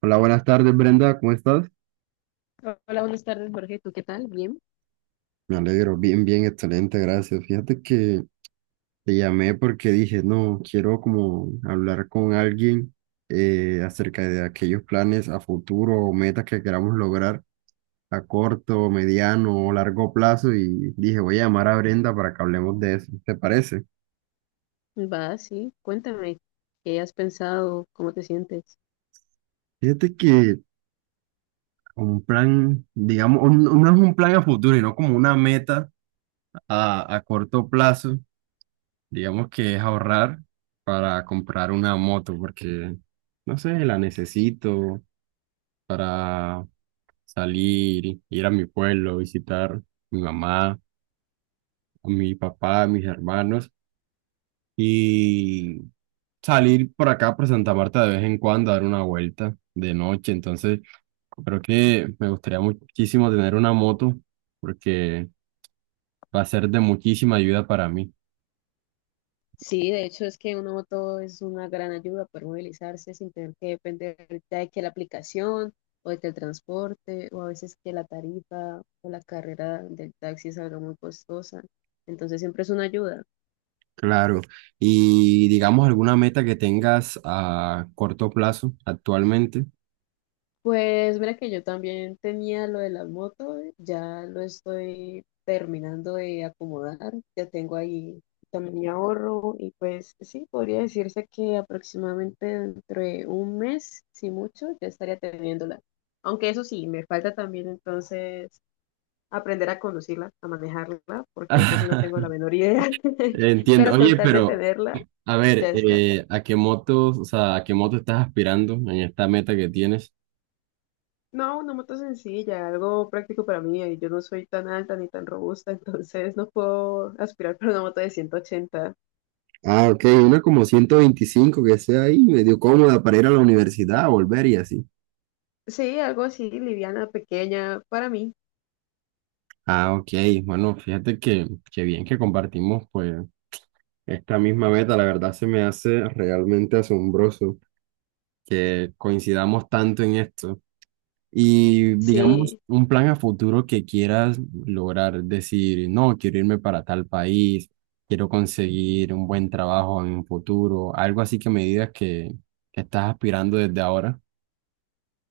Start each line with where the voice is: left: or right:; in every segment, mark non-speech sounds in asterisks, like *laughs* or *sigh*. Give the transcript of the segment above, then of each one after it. right: Hola, buenas tardes, Brenda, ¿cómo estás?
left: Hola, buenas tardes, Jorge. ¿Tú qué tal? Bien.
right: Me alegro, bien, bien, excelente, gracias. Fíjate que te llamé porque dije, no, quiero como hablar con alguien acerca de aquellos planes a futuro o metas que queramos lograr a corto, mediano o largo plazo y dije, voy a llamar a Brenda para que hablemos de eso, ¿te parece?
left: Va, sí. Cuéntame, ¿qué has pensado? ¿Cómo te sientes?
right: Fíjate que un plan, digamos, no es un plan a futuro, sino como una meta a corto plazo. Digamos que es ahorrar para comprar una moto, porque, no sé, la necesito para salir, ir a mi pueblo, visitar a mi mamá, a mi papá, a mis hermanos y salir por acá, por Santa Marta de vez en cuando, a dar una vuelta de noche. Entonces, creo que me gustaría muchísimo tener una moto porque va a ser de muchísima ayuda para mí.
left: Sí, de hecho es que una moto es una gran ayuda para movilizarse sin tener que depender ya de que la aplicación o de que el transporte o a veces que la tarifa o la carrera del taxi salga muy costosa. Entonces siempre es una ayuda.
right: Claro. Y digamos alguna meta que tengas a corto plazo actualmente.
left: Pues mira que yo también tenía lo de las motos, ya lo estoy terminando de acomodar, ya tengo ahí también mi ahorro y pues sí, podría decirse que aproximadamente dentro de un mes, si mucho, ya estaría teniéndola. Aunque eso sí, me falta también entonces aprender a conducirla, a manejarla, porque eso
right: *laughs*
left: sí no tengo la menor idea, *laughs*
right: Entiendo.
left: pero con
right: Oye,
left: tal de
right: pero
left: tenerla,
right: a ver,
left: ya está.
right: ¿a qué motos, o sea, a qué moto estás aspirando en esta meta que tienes?
left: No, una moto sencilla, algo práctico para mí. Yo no soy tan alta ni tan robusta, *laughs* entonces no puedo aspirar para una moto de 180.
right: Ah, ok, una como 125 que sea ahí, medio cómoda para ir a la universidad, volver y así.
left: Sí, algo así, liviana, pequeña, para mí.
right: Ah, ok. Bueno, fíjate que bien que compartimos pues esta misma meta. La verdad se me hace realmente asombroso que coincidamos tanto en esto. Y digamos,
left: Sí,
right: un plan a futuro que quieras lograr, decir, no, quiero irme para tal país, quiero conseguir un buen trabajo en un futuro, algo así que me digas que estás aspirando desde ahora.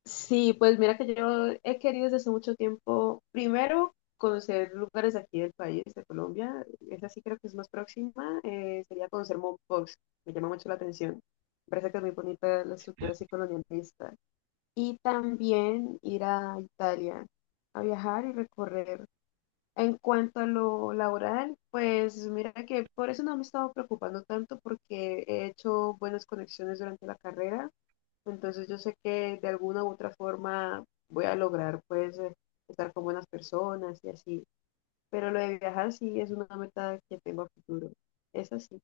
left: sí, pues mira que yo he querido desde hace mucho tiempo, primero, conocer lugares de aquí del país, de Colombia. Esa sí creo que es más próxima. Sería conocer Mompox, me llama mucho la atención. Me parece que es muy bonita la estructura así colonialista. Y también ir a Italia a viajar y recorrer. En cuanto a lo laboral, pues mira que por eso no me he estado preocupando tanto porque he hecho buenas conexiones durante la carrera, entonces yo sé que de alguna u otra forma voy a lograr pues estar con buenas personas y así, pero lo de viajar sí es una meta que tengo a futuro, es así.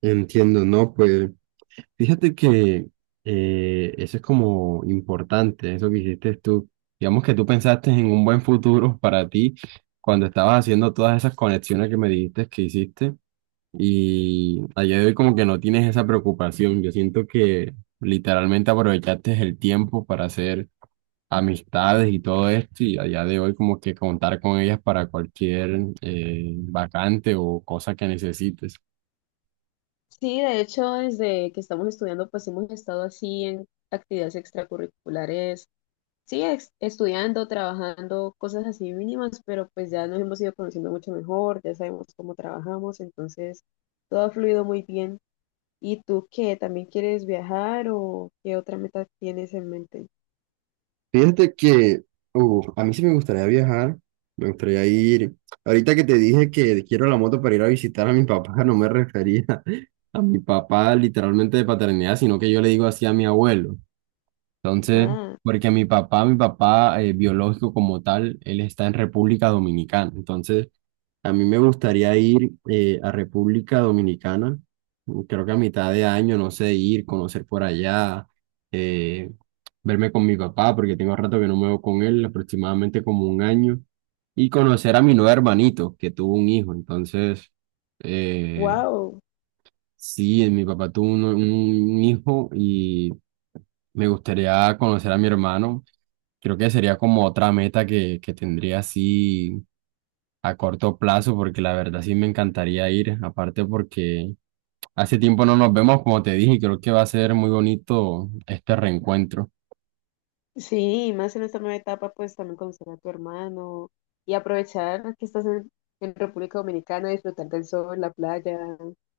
right: Entiendo, ¿no? Pues fíjate que eso es como importante, eso que hiciste tú. Digamos que tú pensaste en un buen futuro para ti cuando estabas haciendo todas esas conexiones que me dijiste que hiciste. Y a día de hoy como que no tienes esa preocupación. Yo siento que literalmente aprovechaste el tiempo para hacer amistades y todo esto y a día de hoy como que contar con ellas para cualquier vacante o cosa que necesites.
left: Sí, de hecho, desde que estamos estudiando, pues hemos estado así en actividades extracurriculares sí, estudiando, trabajando, cosas así mínimas, pero pues ya nos hemos ido conociendo mucho mejor, ya sabemos cómo trabajamos, entonces todo ha fluido muy bien. ¿Y tú qué? ¿También quieres viajar o qué otra meta tienes en mente?
right: Fíjate que a mí sí me gustaría viajar, me gustaría ir. Ahorita que te dije que quiero la moto para ir a visitar a mi papá, no me refería *laughs* a mi papá literalmente de paternidad, sino que yo le digo así a mi abuelo. Entonces,
left: Ah,
right: porque mi papá biológico como tal, él está en República Dominicana. Entonces, a mí me gustaría ir a República Dominicana, creo que a mitad de año, no sé, ir, conocer por allá, eh, verme con mi papá, porque tengo rato que no me veo con él, aproximadamente como un año, y conocer a mi nuevo hermanito, que tuvo un hijo. Entonces, eh,
left: wow.
right: sí, mi papá tuvo un hijo y me gustaría conocer a mi hermano. Creo que sería como otra meta que tendría así a corto plazo, porque la verdad sí me encantaría ir, aparte porque hace tiempo no nos vemos, como te dije, y creo que va a ser muy bonito este reencuentro.
left: Sí, más en esta nueva etapa, pues también conocer a tu hermano y aprovechar que estás en República Dominicana, disfrutar del sol, la playa,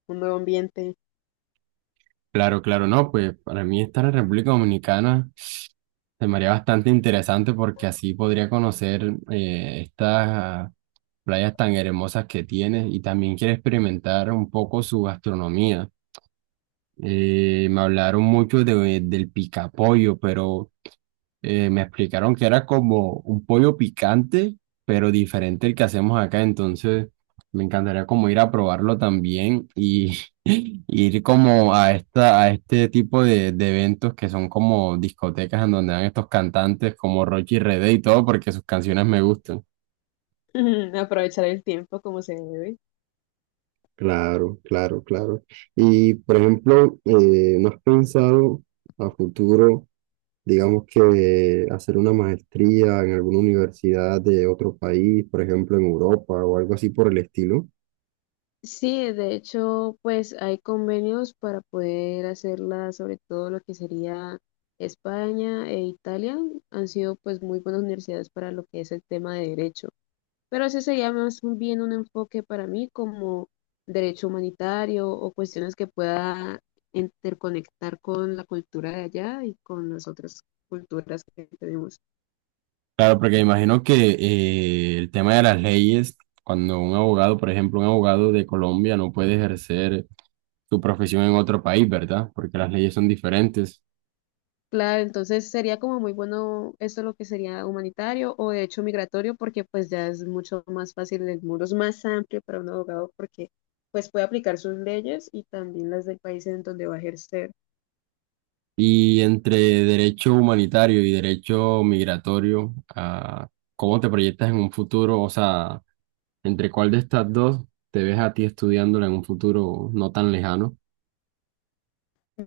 left: un nuevo ambiente,
right: Claro, claro, no, pues para mí estar en República Dominicana se me haría bastante interesante porque así podría conocer estas playas tan hermosas que tiene y también quiero experimentar un poco su gastronomía. Me hablaron mucho del picapollo, pero me explicaron que era como un pollo picante, pero diferente al que hacemos acá, entonces me encantaría como ir a probarlo también y *laughs* y ir como a a este tipo de eventos que son como discotecas en donde dan estos cantantes como Rocky y Rede y todo, porque sus canciones me gustan.
left: *laughs* aprovechar el tiempo como se debe.
right: Claro, claro, claro. Y por ejemplo, ¿no has pensado a futuro, digamos que hacer una maestría en alguna universidad de otro país, por ejemplo en Europa o algo así por el estilo?
left: Sí, de hecho, pues hay convenios para poder hacerla, sobre todo lo que sería España e Italia, han sido pues muy buenas universidades para lo que es el tema de derecho. Pero ese sería más bien un enfoque para mí como derecho humanitario o cuestiones que pueda interconectar con la cultura de allá y con las otras culturas que tenemos.
right: Claro, porque imagino que el tema de las leyes, cuando un abogado, por ejemplo, un abogado de Colombia no puede ejercer su profesión en otro país, ¿verdad? Porque las leyes son diferentes.
left: Claro, entonces sería como muy bueno esto lo que sería humanitario o de hecho migratorio, porque pues ya es mucho más fácil, el muro es más amplio para un abogado porque pues puede aplicar sus leyes y también las del país en donde va a ejercer.
right: Y entre derecho humanitario y derecho migratorio, ¿cómo te proyectas en un futuro? O sea, ¿entre cuál de estas dos te ves a ti estudiándola en un futuro no tan lejano?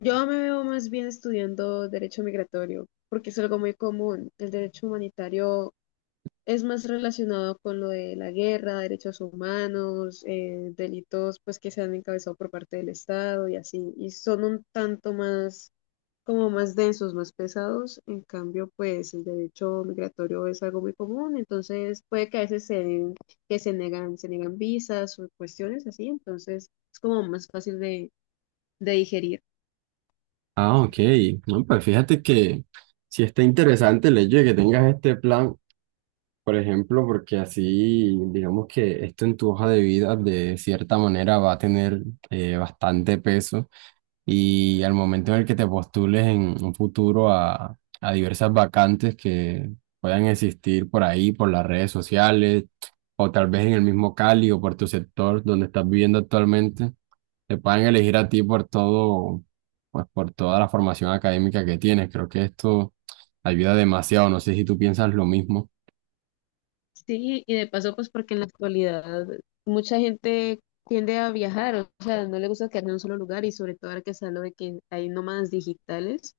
left: Yo me veo más bien estudiando derecho migratorio, porque es algo muy común. El derecho humanitario es más relacionado con lo de la guerra, derechos humanos, delitos pues que se han encabezado por parte del Estado y así, y son un tanto más como más densos, más pesados. En cambio, pues el derecho migratorio es algo muy común, entonces puede que a veces que se negan, se niegan visas o cuestiones así, entonces es como más fácil de digerir.
right: Ah, ok. No, pues fíjate que sí está interesante el hecho de que tengas este plan, por ejemplo, porque así, digamos que esto en tu hoja de vida de cierta manera va a tener bastante peso y al momento en el que te postules en un futuro a diversas vacantes que puedan existir por ahí, por las redes sociales, o tal vez en el mismo Cali o por tu sector donde estás viviendo actualmente, te puedan elegir a ti por todo, pues por toda la formación académica que tienes. Creo que esto ayuda demasiado. No sé si tú piensas lo mismo.
left: Sí, y de paso, pues porque en la actualidad mucha gente tiende a viajar, o sea, no le gusta quedarse en un solo lugar y sobre todo ahora que se habla de que hay nómadas digitales,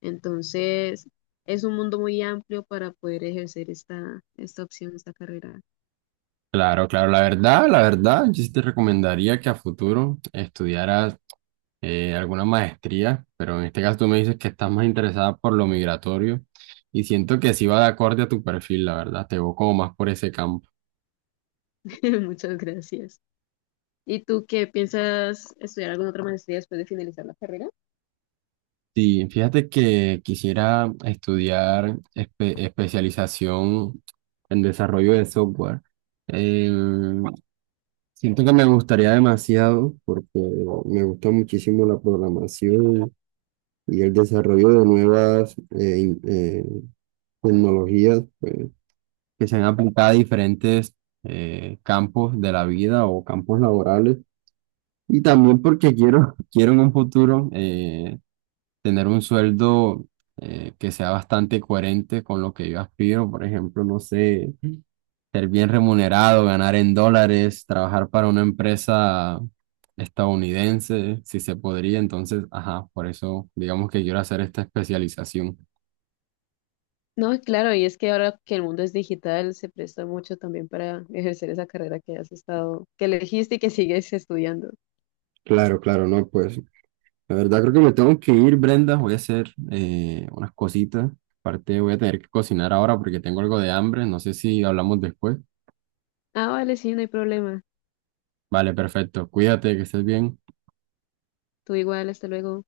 left: entonces es un mundo muy amplio para poder ejercer esta, esta opción, esta carrera.
right: Claro, claro, la verdad, yo sí te recomendaría que a futuro estudiaras alguna maestría, pero en este caso tú me dices que estás más interesada por lo migratorio y siento que sí va de acorde a tu perfil, la verdad, te veo como más por ese campo.
left: *laughs* Muchas gracias. ¿Y tú qué piensas estudiar alguna otra maestría después de finalizar la carrera?
right: Sí, fíjate que quisiera estudiar especialización en desarrollo de software. Eh, siento que me gustaría demasiado porque me gusta muchísimo la programación y el desarrollo de nuevas tecnologías, pues, que se han aplicado a diferentes campos de la vida o campos laborales. Y también porque quiero, *laughs* quiero en un futuro tener un sueldo que sea bastante coherente con lo que yo aspiro. Por ejemplo, no sé, ser bien remunerado, ganar en dólares, trabajar para una empresa estadounidense, si se podría. Entonces, ajá, por eso digamos que quiero hacer esta especialización.
left: No, claro, y es que ahora que el mundo es digital, se presta mucho también para ejercer esa carrera que has estado, que elegiste y que *laughs* sigues estudiando.
right: Claro, claro, no, pues la verdad creo que me tengo que ir, Brenda. Voy a hacer unas cositas. Aparte voy a tener que cocinar ahora porque tengo algo de hambre. No sé si hablamos después.
left: Ah, vale, sí, no hay problema.
right: Vale, perfecto. Cuídate, que estés bien.
left: Tú igual, hasta luego.